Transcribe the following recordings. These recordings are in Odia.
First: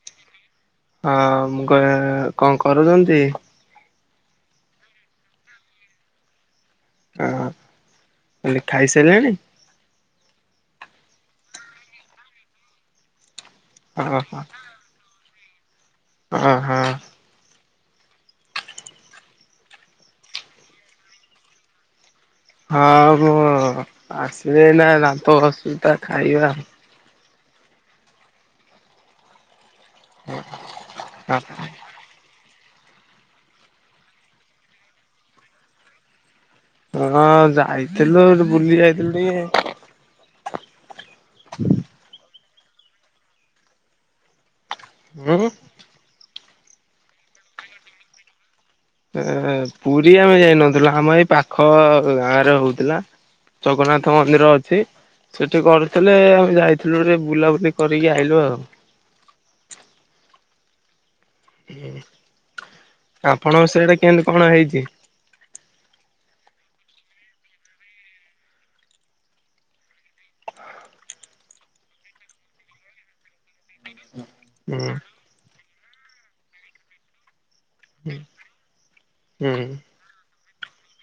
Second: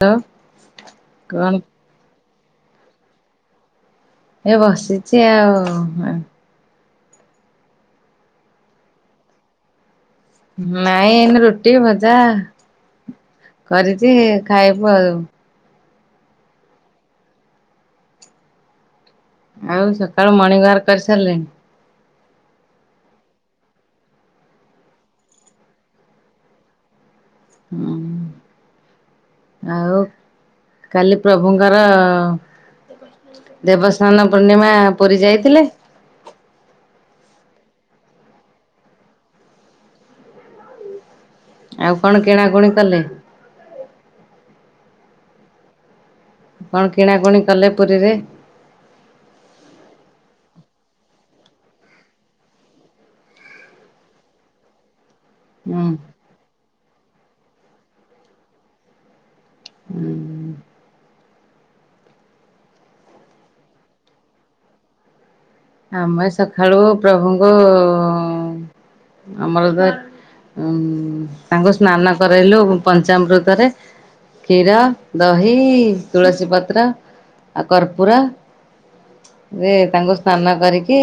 ଲ ହଁ ମୁଁ କ କଣ କରୁଛନ୍ତି? ଏ ବସିଛି ଆଉ। ହ ମୁଁ କହିଲି ଖାଇସାରିଲେଣି? ନାଇଁ ଏନ ରୁଟି ଭଜା ହଁ କରିଛି ଖାଇବୁ ଆଉ। ଓଁ ହଁ। ଆଉ ସକାଳୁ ମୋର୍ଣିଂ ୱାର୍କ କରିସାରିଲେଣି? ହଁ ମୁଁ ଆସିଲେ ଏଇନା ଦାନ୍ତ ଘଷୁଛି ତ ଖାଇବା। ହଁ ଆଉ କାଲି ପ୍ରଭୁଙ୍କର ଦେବସ୍ନାନ ପୂର୍ଣ୍ଣିମା ପୁରୀ ଯାଇଥିଲେ? ହଁ ଯାଇଥିଲୁ ବୁଲି ଯାଇଥିଲୁ ଟିକେ। ଆଉ କଣ କିଣାକୁଣି କଲେ? ଉଁ ହୁଁ। କଣ କିଣାକିଣି କଲେ ପୁରୀରେ? ଏ ପୁରୀ ଆମେ ଯାଇନଥିଲୁ ଆମ ଏଇ ପାଖ ଗାଁରେ ହଉଥିଲା। ଜଗନ୍ନାଥ ମନ୍ଦିର ଅଛି। ସେଠି ହୁଁ କରୁଥିଲେ ଆମେ ଯାଇଥିଲୁ ହେରା ବୁଲାବୁଲି କରିକି ଆଇଲୁ ଆଉ। ହୁଁ। ଆପଣଙ୍କ ସେଡେ କେମିତି କଣ ହେଇଛି? ଆମେ ସକାଳୁ ପ୍ରଭୁଙ୍କୁ ଆମର ତ ଉ ତାଙ୍କୁ ସ୍ନାନ କରାଇଲୁ ପଞ୍ଚାଅମୃତରେ। କ୍ଷୀର, ହୁଁ ଦହି, ତୁଳସୀ ପତ୍ର ଆଉ କର୍ପୁର ହୁଁ ଯେ ତାଙ୍କୁ ସ୍ନାନ କରିକି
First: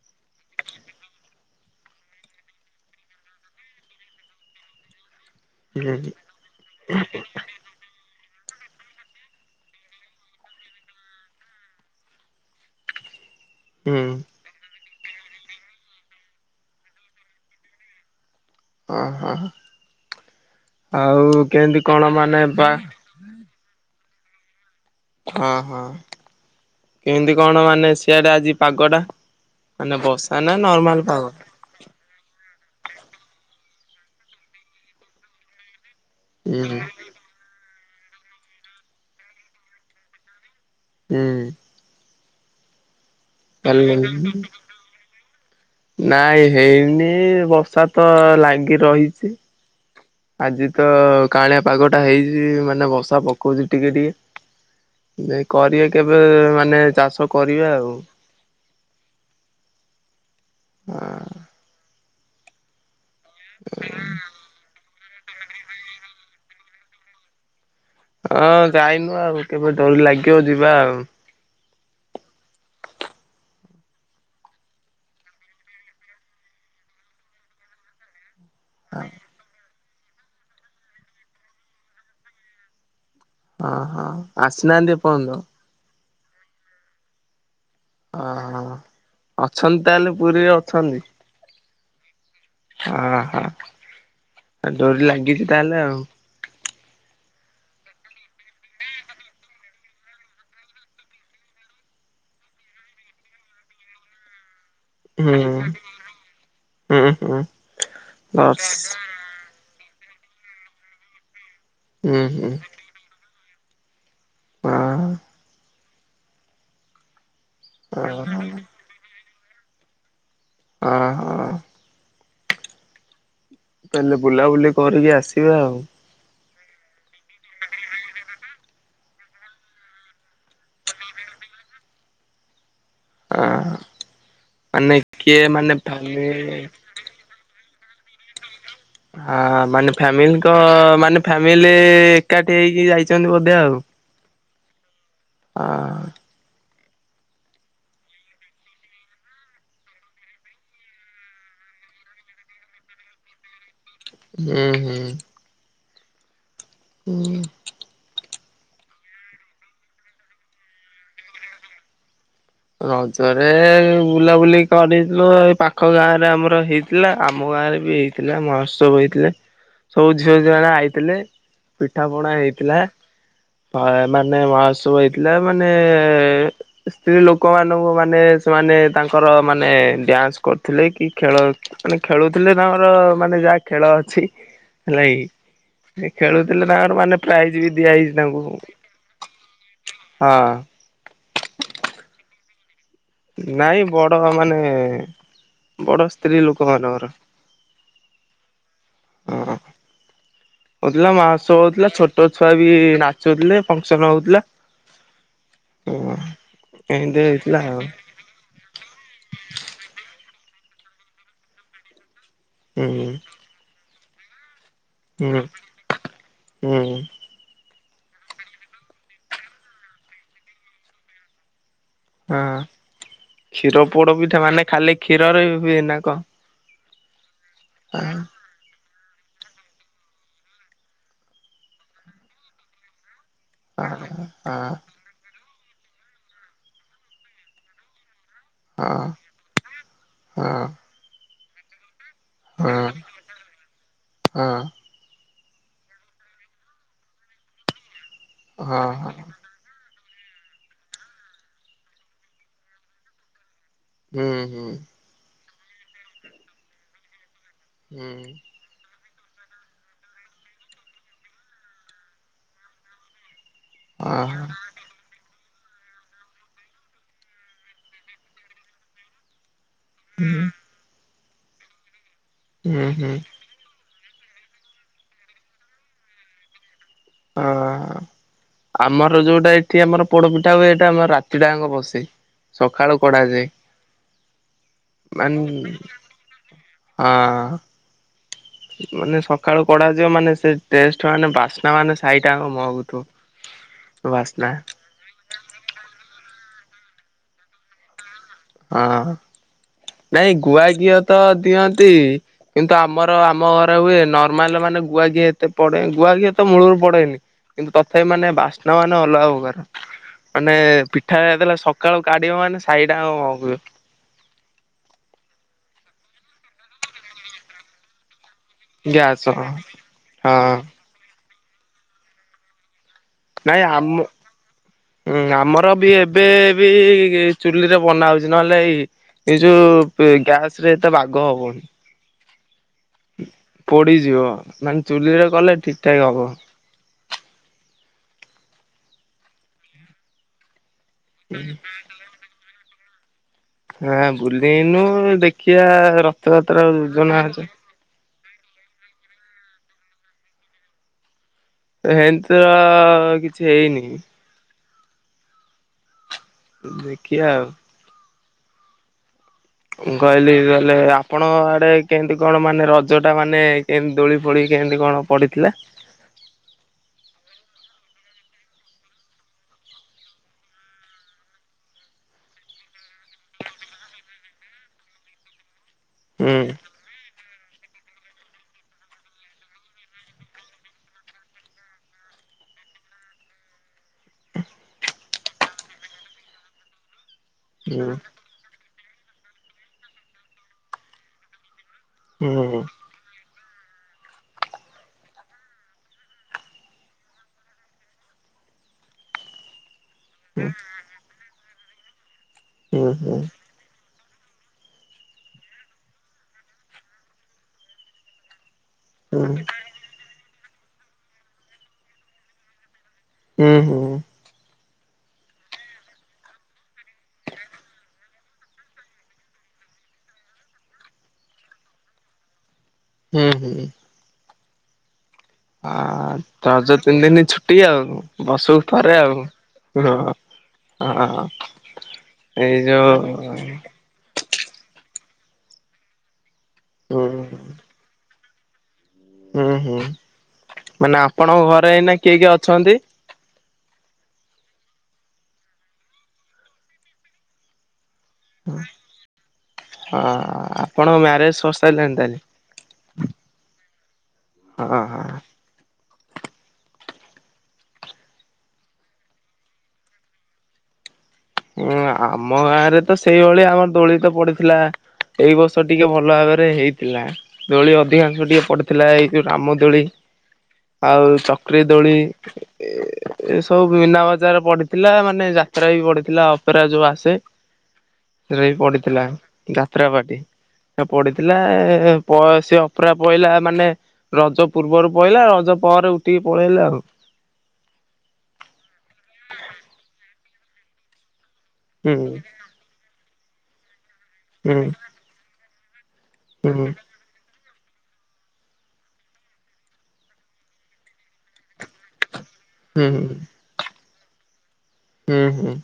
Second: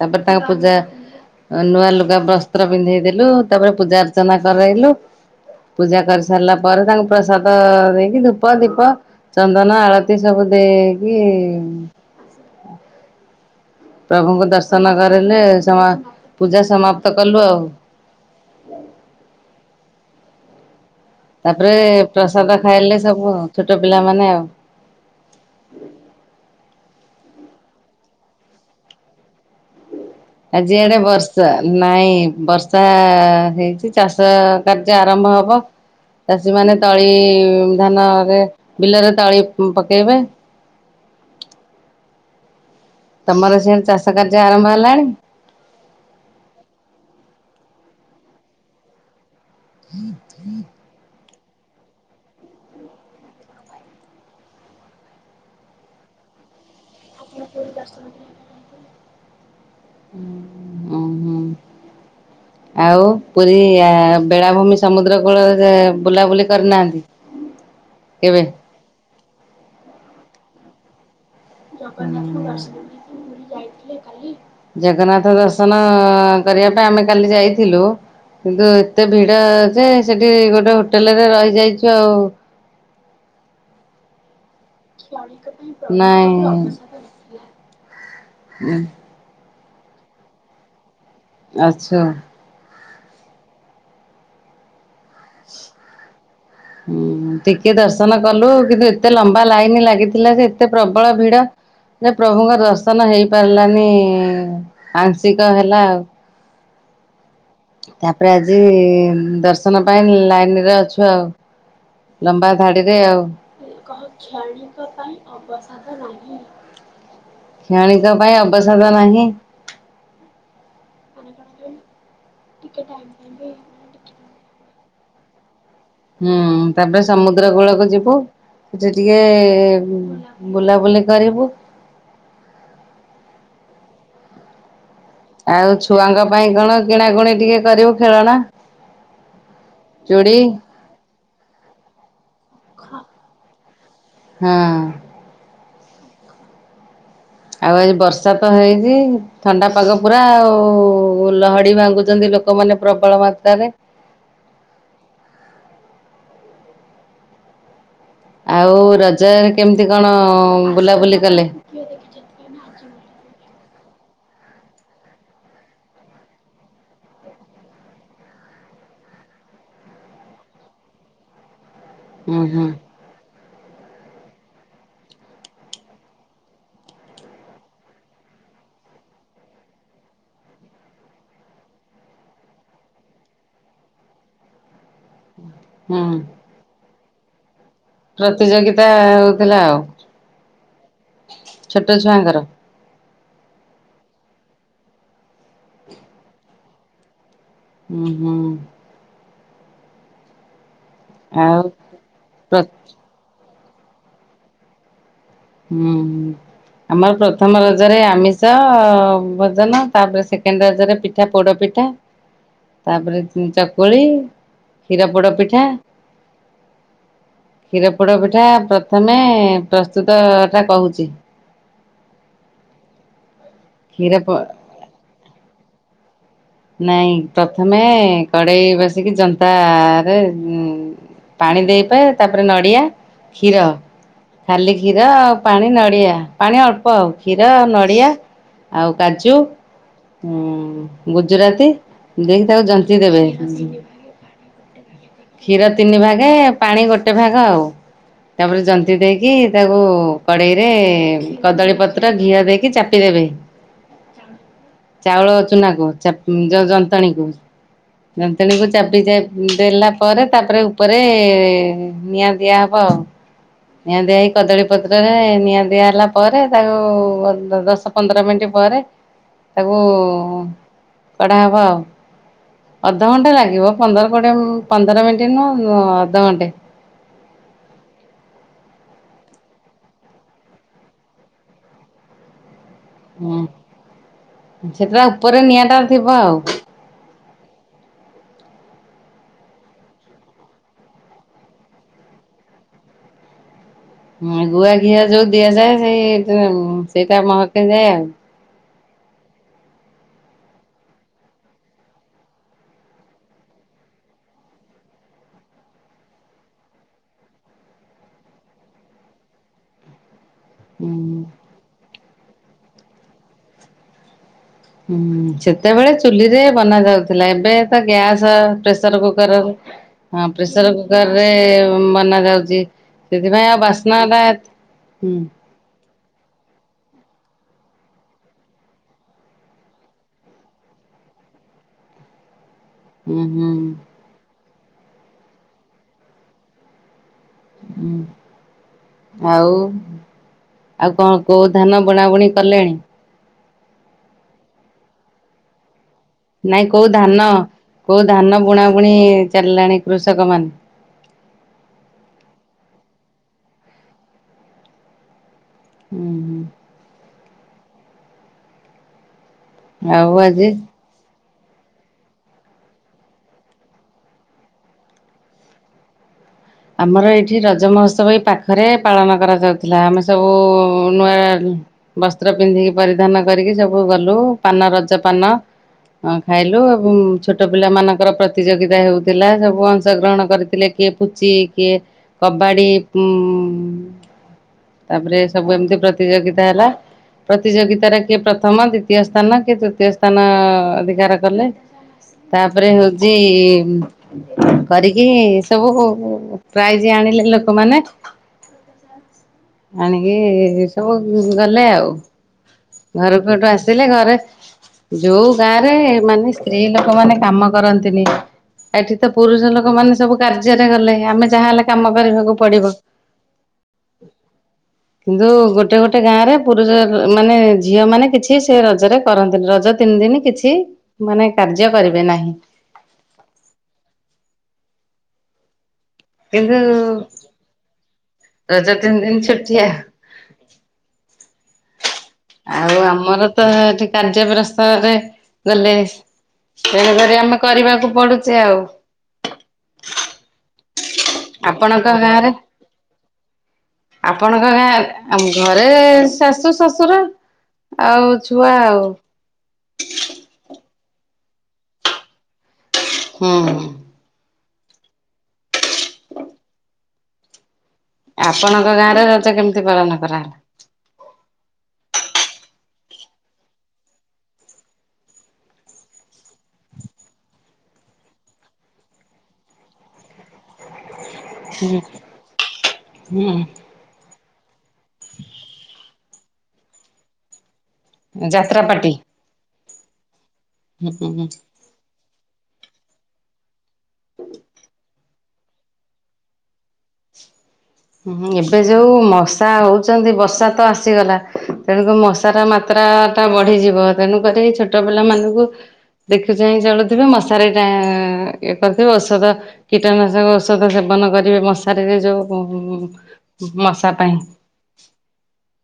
ତାପରେ ତାଙ୍କ ପୂଜା ନୂଆ ଲୁଗା ବସ୍ତ୍ର ପିନ୍ଧେଇଦେଲୁ ତାପରେ ପୂଜା ଅର୍ଚ୍ଚନା କରାଇଲୁ। ପୂଜା ହୁଁ କରିସାରିଲା ପରେ ତାଙ୍କୁ ପ୍ରସାଦ ପ ଦେଇକି ଧୂପ, ଦୀପ, ଚନ୍ଦନ, ଆଳତି ସବୁ ଦେଇକି ହୁଁ ପ୍ରଭୁଙ୍କୁ ଦର୍ଶନ କରିଲେ ସମ ପୂଜା ସମାପ୍ତ କଲୁ ଆଉ। ଓହୋ ଆଉ ତାପରେ କେମିତି କଣ ମାନେ ପ୍ରସାଦ ବା ଖାଇଲେ ସବୁ ଛୋଟ ପିଲାମାନେ ଆଉ। ହଁ, ହଁ। କେମିତି କଣ ମାନେ ସିଆଡେ ଆଜି ପାଗଟା? ମାନେ ବଷ୍ ଆଜି ଆଡ଼େ ବର୍ଷା। ନାଇଁ ବର୍ଷା ହେଇଛି ଚାଷ କାର୍ଯ୍ୟ ଆରମ୍ଭ ହବ। ଚାଷୀ ହୁଁ ମାନ ତଳି ଧାନରେ ବିଲରେ ତଳି ପକେଇବେ। ହୁଁ। ତମର ସେଆଡ଼ ଚାଷ କାର୍ଯ୍ୟ ଆରମ୍ଭ ହେଲାଣି? ନାଇଁ ହେଇନି ବର୍ଷା ତ ଲାଗି ରହିଛି। ହୁଁ। ଆଜି ତ କାଁଳିଆ ପାଗ ଟା ହେଇଛି ମାନେ ବର୍ଷା ପକଉଛି ଟିକେ ଟିକେ। ଯେ କରିବା କେବେ ମାନେ ଚାଷ କରିବା ଆଉ। ହୁଁ ହୁଁ। ହାଁ। ଆଉ ପୁରୀ ବେଳାଭୂମି ସମୁଦ୍ର କୂଳରେ ବୁଲାବୁଲି କରିନାହାନ୍ତି? କେବେ? ହଁ ଯାଇନୁ ଆଉ। କେବେ ଡୋରି ଲାଗିବ ଯିବା ଆଉ। [inaudible] ଜଗନ୍ନାଥ ଦର୍ଶନ କରିବା ପାଇଁ ଆମେ କାଲି ଯାଇଥିଲୁ। କିନ୍ତୁ ଏତେ ଭିଡ ଯେ ସେଠି ଗୋଟେ ହୋଟେଲରେଊ ରହିଯାଇଛୁ ଆଉ। ହଁ ହଁ ଆସିନାହାନ୍ତି ଏପର୍ଯ୍ୟନ୍ତ? ନାଇଁ। ଓହୋଃ ଅଛନ୍ତି ତାହେଲେ ପୁରୀରେ ଅଛନ୍ତି। ଆଛୁ। ଅହଃ। ଡୋରି ଲାଗିଛି ତାହେଲେ ଆଉ। ହୁଁ ଟିକେ ଦର୍ଶନ କଲୁ। କିନ୍ତୁ, ଏତେ ଲମ୍ବା ଲାଇନ ଲାଗିଥିଲା ଯେ ଏତେ ପ୍ରବଳ ଭିଡ। ଯେ ପ୍ରଭୁଙ୍କ ଦର୍ଶନ ହେଇ ପାରିଲାନି। ହୁଁ, ହୁଁ, ହଁ। ତାପରେ ଆଜି ଦର୍ଶନ ପାଇଁ ଲାଇନ ରେ ଅଛୁ ଆଉ। ହୁଁ ଲମ୍ବା ହୁଁ ଧାଡି। [unintelligible] [unintelligible] ପାଇଁ ଓହୋ ଅବସାଦ ନାହିଁ। ଓହୋଃ। ଟିକେ ଟାଇମ୍। [unintelligible] ତାହେଲେ ବୁଲାବୁଲି କରିକି ଆସିବେ ଆଉ। ହୁଁ ତାପରେ ସମୁଦ୍ର କୂଳକୁ ଯିବୁ। ସେ ଟିକେ ବୁଲାବୁଲି କରିବୁ। ଅ ମାନେ କିଏ ମାନେ ଭା କିିଣା ଗୁଣି ଟିକେ କରିବୁ ଖେଳଣା। ଆଁ ମାନେ ଚୁଡ଼ି ଫାମିଲିଙ୍କ ମାନେ ଫ୍ୟାମିଲି ଏକାଠି ହେଇକି ଯାଇଛନ୍ତି ବୋଧେ ଆଉ। ହଁ। ହଁ। ଆଉ ଆଜି ବର୍ଷା ତ ହେଇନି। ଥଣ୍ଡାପାଗ ପୁରା ଆଉ। ଲହଡି ଭାଙ୍ଗୁଛନ୍ତି ଲୋକମାନେ ପ୍ରବଳ ମାତ୍ରାରେ। ହୁଁ ହୁଁ। [inaudible] ଆଉ ରଜରେ କେମିତି କଣ ବୁଲାବୁଲି କଲେ? କିଏ ଦେଖିଚନ୍ତି ନା? ରଜରେ ବୁଲାବୁଲି କରିଥିଲୁ ଏଇ ପାଖ ଗାଁରେ ଆମର ହେଇଥିଲା ଆମ ଗାଁରେ ବି ହେଇ ଥିଲା ମହୋତ୍ସବ ହେଇଥିଲେ ସବୁ ଝିଅ ଝିଅମାନେ ଆଇଥିଲେ। ପିଠାପଣା ହୁଁ ହୁଁ ହେଇଥିଲା। ହଁ ମାନେ ମହାଉତ୍ସବ ହେଇଥିଲା ମାନେ ସ୍ତ୍ରୀ ଲୋକ ଲୋକମାନଙ୍କୁ ମାନେ ସେମାନେ ତାଙ୍କର ମାନେ ଡ୍ୟାନ୍ସ କରୁଥିଲେ କି ଖେଳ ମାନେ ଖେଳୁଥିଲେ ତଙ୍କର ମାନେ ଯାହା ଖେଳଅଛି ହେଲାକି ସେ ହୁଁ ଖେଳୁଥିଲେ ତାଙ୍କର ମାନେ ପ୍ରାଇଜ୍ ବି ଦିଆ ହେଇଛି ତାଙ୍କୁ ହଁ। ପ୍ରତିଯୋଗିତା ହଉଥିଲା ଆଉ ଛୋଟ ଛୁଆଙ୍କର ନାଇଁ ବଡ ମାନେ ବଡ ସ୍ତ୍ରୀଲୋକ ମାନଙ୍କର। ହୁଁ ହୁଁ। [unintelligible] ହଉଥିଲା ମାହାଉତ୍ସବ ଆଉ ହଉଥିଲା ଛୋଟଛୁଆ ପ୍ର ବି ନାଚୁଥିଲେ ଫଙ୍କସନ୍ ହଉଥିଲା। ଉଁ ହଁ ହୁଁ ଆମର ଏମିତି ହେଇଥିଲା ପ୍ରଥମ ଆଉ ରଜରେ ଆମିସ୍ ସ ଭୋଜନ ତାପରେ ସେକେଣ୍ଡ ରଜରେ ପିଠା ପୋଡ଼ପିଠା ତାପରେ ହୁଁ ଚକୁଳି ହୁଁ କ୍ଷୀରପୋଡପିଠା। ହୁଁ କ୍ଷୀରପୋଡପିଠା ପ୍ରଥମେ ପ୍ରସ୍ତୁତ ଟା କହୁଚି। ହଁ କ୍ଷୀର ପ କ୍ଷୀରପୋଡପିଠା ମାନେ ଖାଲି କ୍ଷୀରରେ ହୁଏ ନା କଣ? ନାଇଁ ପ୍ରଥମେ ହଁ କଡେଇ ବସ୍ କି ଜନ୍ତା ରେ ଉଁ ପାଣି ଦେଇପା ତାପରେ ନଡିଆ କ୍ଷୀର ହଁ ହଁ ଖାଲି କ୍ଷୀ କ୍ଷୀର ଆଉ ପାଣି ନଡ଼ିଆ ପାଣି ଅଳ୍ପ କ୍ଷୀର ନଡ଼ିଆ ହଁ ଆଉ କାଜୁ ଉଁ ଗୁଜୁରାତି ଦେଇକି ତାକୁ ହଁ ଜନ୍ତିଦେବେ ହୁଁ। ହଁ କ୍ଷୀର ତିନିଭାଗେ ପାଣି ଗୋଟେଭାଗ ଆଉ ତାପରେ ହଁ ଜନ୍ତିି ହଁ ଦେଇକି ତାକୁ କଡେଇରେ କଦଳୀ ପତ୍ର ଘିଅ ଦେଇକି ଚାପିଦବେ। ଉଁ ହୁଁ। ଚାଉଳ ଚୁନାକୁ ଚାପ୍ ଯ ଯନ୍ତଣୀକୁ ହୁଁ ଯନ୍ତଣୀକୁ ଚାପି ଚା ଦେଲା ପରେ ତାପରେ ଉପରେ ନିଆଁ ଦିଆହବ ଆଉ। ନିଆଁ ଦିଆହେଇକି କଦଳୀ ପତ୍ରରେ ନିଆଁ ଦିଆ ହେଲା ପରେ ତାକୁ ଅ ଦଶ ପନ୍ଦର ମିନିଟ୍ ପରେ ତାକୁ କଢ଼ା ହବ ଆଉ ହୁଁ ହୁଁ ହଁ। ଅଧଘଣ୍ଟା ଲାଗିବ। ପନ୍ଦର କୋଡ଼ିଏ ମ୍ ପନ୍ଦର ମିନିଟ୍ ନୁହଁ ଅଁ ଅଧଘଣ୍ଟେ। ହଁ। ଆମର ଯୋଉଟା ଏଠି ଆମର ପୋଡପିଠା ହୁଏ ଏଇଟା ଆମର ରାତିଟାଙ୍କ ବସେ। ସକାଳୁ କଡା ଯାଏ ହୁଁ ସେଟା ଉପରେ ନିଆଁ ଟା ମାନ ଥିବ ଆଉ। ହଁ। ମାନେ ସକାଳୁ କଡାଯିବ ମାନେ, ସେ ଟେଷ୍ଟ ମାନେ ବାସ୍ନାମାନେ ସାହିଟାଙ୍କ ମହକୁଥିବ। [inaudible] ହୁଁ ଗୁଆଘିଅ ଯୋଉ ଦିଆଯାଏ ସେଇ ଉଁ ସେଇଟା ମହକି ଯାଏ ଆଉ। ହଁ ନାଇଁ ଗୁଆଘିଅ ତ ଦିଅନ୍ତି କିନ୍ତୁ ଆମର ଆମଘରେ ହୁଏ ନର୍ମାଲ ମାନେ ଗୁଆଘିଅ ଏତେ ପଡେ ଗୁଆ ଘିଅତ ମୂଳରୁ ପଡେନି। କିନ୍ତୁ ତଥାପି ମାନେ ବାସ୍ନା ମାନେ ଅଲଗା ପ୍ରକାର। ମାନେ ପିଠା ହୁଁ। ଯେତେଳେ ସକାଳୁ କାଢିବ ମାନେ ସାହିଟାଙ୍କ ମହକିବ। ହୁଁ ସେତେବେଳେ ଚୁଲିରେ ବନା ଯାଉଥିଲା ଏବେ ତ ଗ୍ୟାସ ପ୍ରେସର କୁକର୍ ହଁ ପ୍ରେସର କୁକର୍ ରେ ବନାଯାଉଛି। ସେଥିପାଇଁ ଆଉ ନାଇଁ ଆମ ବାସ୍ନାଟା ହୁଁ। ଆମର ବି ଏ ଏବେ ବି ଚୁଲି ରେ ବନା ହଉଛି ନହେଲେ ଏଇ ଏଇ ଯୋଉ ଗ୍ୟାସ ରେ ଏତେ ବାଗ ହବନି। ହୁଁ ହୁଁ ପୋଡ଼ି ଯିବ ମାନେ ଚୁଲିରେ କଲେ ଠିକ୍ ଠାକ୍ ହବ। ହଁ ଆଉ। ଆଉ କଣ କୋଉ ଧାନ ବୁଣାବୁଣି କଲେଣି? ହଁ ବୁଲିନୁ ଦେଖିବା ର ନାଇଁ କୋଉ ଧାନ କୋଉ ଧାନ ବୁଣା ବୁଣି ଚାଲିଲାଣି କୃଷକ ମାନେ ଏମିତି ତ କିଛି ହେଇନି। ହୁଁ ହୁଁ। ଦେଖିବା ଆଉ। ମୁଁ ଆଉ କହିଲି ଆଜି କହିଲେ ଆ ଆପଣ ଆଡ଼େ କେମିତି କଣ ମାନେ ରଜଟା ମାନେ କେମତି ଦୋଳି ଫୋଳି କେମିତି କଣ ପଡ଼ିଥିଲା? ଆମର ଏଇଠି ରଜ ମହୋତ୍ସବ ଏ ପାଖରେ ପାଳନ କରାଯାଉଥିଲା। ଆମେ ସବୁ ନୂଆ ବସ୍ତ୍ର ପିନ୍ଧିକି ପରିଧାନ କରିକି ସବୁ ଗଲୁ ପାନ ରଜ ପାନ ଆଁ ହୁଁ ଖାଇଲୁ ଛୋଟ ପିଲାମାନାନଙ୍କର ପ୍ରତିଯୋଗିତା ହେଉଥିଲା ସବୁ ଅଂଶଗ୍ରହଣ କରିଥିଲେ କିଏ ଚି କିଏ କବାଡ଼ି ଉଁ ତାପରେ ସବୁ ଏମିତି ପ୍ରତିଯୋଗିତା ହେଲା ହୁଁ ପ୍ରତିଯୋଗିତଟା କିଏ ପ୍ରଥମ ଦ୍ବିତ ତୀୟ ସ୍ଥାନ କିଏ ତୃତୀୟ ସ୍ଥାନ ଅଧିକାର କଲେ ହୁଁ ତାପରେ ହୋଉ ଚି କରିକି ସବୁ ପ୍ରାଇଜ ଆଣିଲେ ଲୋକମାନେ। ଆଣିକି ସବୁ ଗଲେ ଆଉ ହୁଁ ହୁଁ ହୁଁ ଘରକୁ ହେଠୁ ଆସିଲେ ଘରେ ଯେଉଁ ଗାଁ ରେ ମାନେ ସ୍ତ୍ରୀ ଲୋକମାନେ କାମ କରନ୍ତିନି। ଏଠିତ ହୁଁ ପୁରୁଷ ଲୋକ ମାନେ ସବୁ କାର୍ଯ୍ୟରେ ଗଲେ ଆମେ ଯାହା ହେଲେ କାମ କରିବାକୁ ପଡିବ। ହୁଁ ହୁଁ। କିନ୍ତୁ ଗୋଟେ ଗୋଟେ ଗାଁରେ ପୁରୁଷ ମାନେ ଝିଅ ମାନେ କିଛି ସେ ରଜରେ କରନ୍ତିନି ରଜ ତିନି ଦିନ କିଛି ମାନେ କାର୍ଯ୍ୟ କରିବେ ନାହିଁ। ହୁଁ ହୁଁ। କିନ୍ତୁ ଟ୍ରାଉଜର୍ ପିନ୍ଧିନି ଛୁଟି ଆଉ। ବର୍ଷକୁ ରଜ ଥରେ ତିନି ଦିନ ଆଉ ଛୁଟିଆ ହଁ ହଁ। ଏଇ ଆଉ ଆମର ଯୋଉ ତ ଏଇଠି କାର୍ଯ୍ୟ ଗ୍ରସ୍ତରେ ଗଲେ ହୁଁ ତେଣୁକରି ଆମେ କରିବାକୁ ପଡୁଚି। ଚି ଆଉ ହୁଁ ହୁଁ ମାନେ ଆପଣଙ୍କ ଘରେ ଏଇନା କିଏ କିଏ ଅଛନ୍ତି? ଆପଣଙ୍କ ଗାଁ ଆମ୍ ଘରେ ଶାଶୁ ଶଶୁର। ଆଉ ଛୁଆ ଆଉ। ହଁ ଆପଣଙ୍କ ମ୍ୟାରେଜ ସରି ସାରିଲାଣି ତାହେଲେ? ହୁଁ। ହଁ ହଁ। ଆପଣଙ୍କ ଗାଁରେ ରଜ କେମିତି ପାଳନ କରାହେଲା? ଆମ ଗାଁରେ ତ ସେଇଭଳି ଆମର ଦୋଳି ତ ପଡିଥିଲା। ଏଇ ବର୍ଷ ଟିକେ ଭଲ ଭାବରେ ହେଇଥିଲା। ଦୋଳି ଅଧିକାଂଶ ଟିକେ ପଡିଥିଲା ଏଇ ଯୋଉ ରାମ ଦୋଳି ଆଉ ଚ ଚକ୍ରୀ ହୁଁ ଦୋଳି ହୁଁ ଏ ସବୁ ମିନା ବଜାର ପଡିଥିଲା ମାନେ ଯାତ୍ରା ବି ପଡିଥିଲା। ଥିଲା ଅପେରା ଯୋଉ ଆସେ ସେଟାରା ବି ଯାତ୍ରା ପାଟି ପଡିଥିଲା ଯାତ୍ରା ପାର୍ଟି। ହୁଁ ହୁଁ ପଡିଥିଲା ପ ସେ ଅପେରା ପଇଲା ମାନେ ରଜ ପୂର୍ବରୁ। ପଳେଇଲା ରଜ ପରେ ଉଠିକି ପଳେଇଲେ ଆଉ ହୁଁ ଏବେ ଯୋଉ ମଶା ହଉଛନ୍ତି ବର୍ଷା ତ ଆସିଗଲା ହୁଁ ତେଣୁକରି ମଶା ଟା ମାତ୍ରା ଟା ବଢିଯିବ ତେଣୁକରି ହୁଁ। ଛୋଟ ପିଲା ମାନଙ୍କୁ ଦେଖି ହୁଁ ହୁଁ ଚାହିଁଚଳୁ ଥିବେ ମଶାରି ଟା ଇଏ କରିଥିବେ ଔଷଧ କୀଟନାଶକ ଔଷଧ ସୋଧନ କରିବେ ମଶାରିରେ ଯୋଉ ମଶା ପାଇଁ। ହୁଁ ହୁଁ।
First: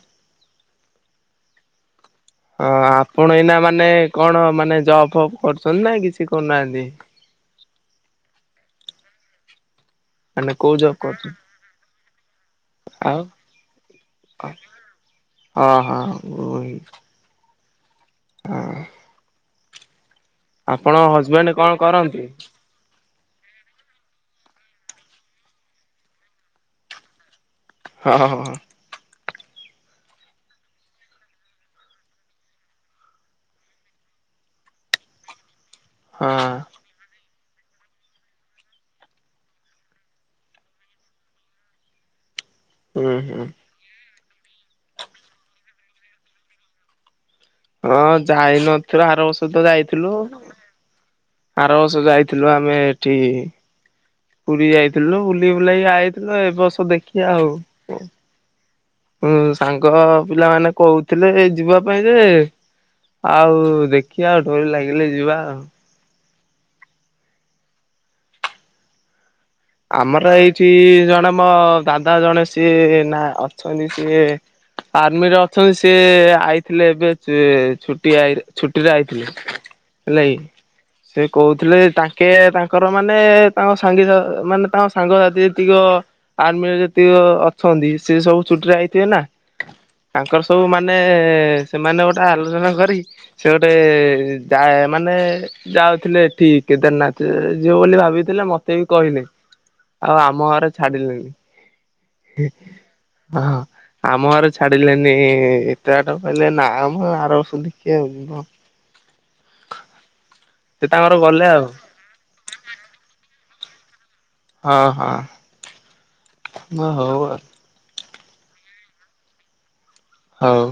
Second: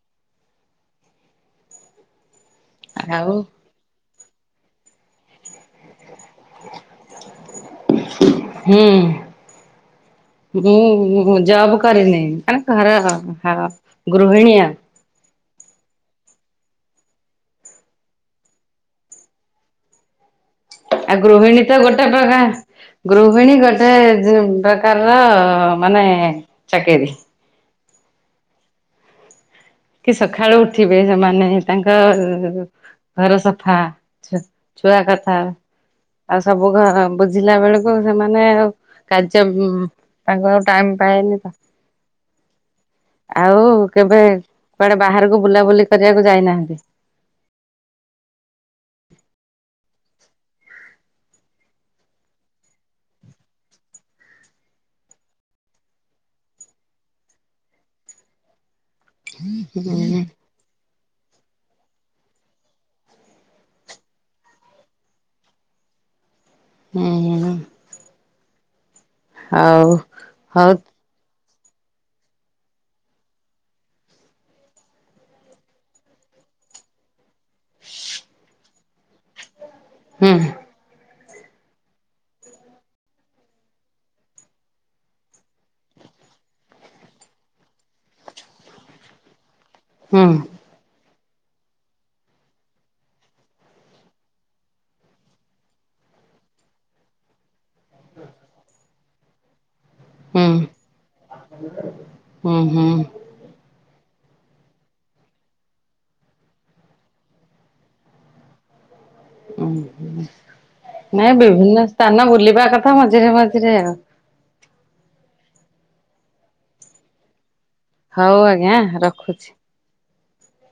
ହଁ ଆପଣ ଆଉ ଏଇନା ମାନେ କଣ ମାନେ ଜବ ଫବ୍ କରୁଛନ୍ତି ନା କିଛି କରୁନାହାନ୍ତି? ମାନେ ହୁଁ କୋଉ ଜବ୍ ଯୋଉଁ କରୁଛନ୍ତି ଭଜା ହବ କରିନି ମାନେ ଘର ଆଉ [inaudible] ଗୃହିଣୀଆ। ଅହଁଗୃହି ହଁ। ଆଉ ହଜବେଣ୍ଡ ଗୃହିଣୀ କଣ ତ ଗୋଟେ କରନ୍ତି? ପ୍ରକାର। ଗୃହିଣୀ ଗୋଟେ ପ୍ରକାର ର ମାନେ ଚାକିରୀ। [unintelligible] କି ସକାଳୁ ଉଠିବେ ସେମାନେ ତାଙ୍କ ଘର ସଫା ଛୁଆ କଥା ଆଉ ହଁ। ସବୁ ଘର ବୁଝିଲା ବେଳକୁ ସେମାନେ ଆଉ କାର୍ଯ୍ୟ ତାଙ୍କୁ ଆଉ ଟାଇମ ପାଏନି ତ। ହୁଁ ହୁଁ ଆଉ କେବେ କୁଆଡେ ବାହାରକୁ ବୁଲାବୁଲି କରିବାକୁ ଯାଇନାହାନ୍ତି? ହଁ ଯାଇନଥିଲୁ ଆରବର୍ଷତ ଯାଇଥିଲୁ। ଆର ବର୍ଷ ଯାଇଥିଲୁ ଆମେ ଏଠି ପୁରୀ ଯାଇଥିଲୁ ବୁଲି ବୁଲାକିଆଇଥିଲୁ ଏ ବର୍ଷ ଦେଖି ଆଉ କ ହୁଁ ସାଙ୍ଗ ପିଲା ମାନେ କହୁ ଥିଲେ ଯିବା ପାଇଁ ଯେ ଆଉ ଦେଖିବା ଆଉ ଡୋରି ଲାଗିଲେ ଯିବା ଆଉ। ହୁଁ ହୁଁ। ଆଉ ଆମର ଏଇଠି ହଉ ଜଣେ ମୋ ଦାଦା ଜଣେ ସିଏ ନା ଅଛନ୍ତି ସିଏ ଆର୍ମି ରେ ଅଛନ୍ତି ସିଏ ଆଇଥିଲେ ଏବେ। ସେ ଛୁଟି ଛୁଟିରେ ଆଇଥିଲେ ହେଲା ହୁଁ କି। ସେ କହୁଥିଲେ ତାଙ୍କେ ତାଙ୍କର ମାନେ ତାଙ୍କ ସାଙ୍ଗିର ମାନେ ତାଙ୍କ ସାଙ୍ଗସାଥି ଯେତିକ ଆର୍ମିରେ ଯେତିକ ଅଛନ୍ତି ସେ ସବୁ ଚୁଟିରେ ଆଇଥିବେ ନା ହୁଁ ତାଙ୍କର ସବୁ ମାନେ ସେମାନେ ଗୋଟେ ଆଲୋଚନା କରି ସେ ଗୋଟେ ଯାଏ ମାନେ ଯାଉଥିଲେ ଏ ଠି କେଦାର ନାଥ ଯିବବୋଲି ଭାବିଥିଲେ ମତେ ବି କହିଲେ। ଆଉ ଆମ ହୁଁ ଘର ଛାଡିଲେନି ହୁଁ ହୁଁ ହଁ। ଆମ ଘରେ ଛାଡିଲେନି ଏତେ ବାଟ କହିଲେ ନା ମ ଆରବର୍ଷକୁ ଦେକ୍ଷିଆ ଆଉ ଜିଦ। ଉ ସେ ତାଙ୍କର ନାଇଁ ଗଲେ ଆଉ ବିଭିନ୍ନ ସ୍ଥାନ ବୁଲିବା କଥା ମଝିରେ ମଝିରେ ଆଉ। ହଁ ହଁ। ଓ ହଉ ଆଉ। ହଉ ଆଜ୍ଞା ରଖୁଛି। ହଉ।।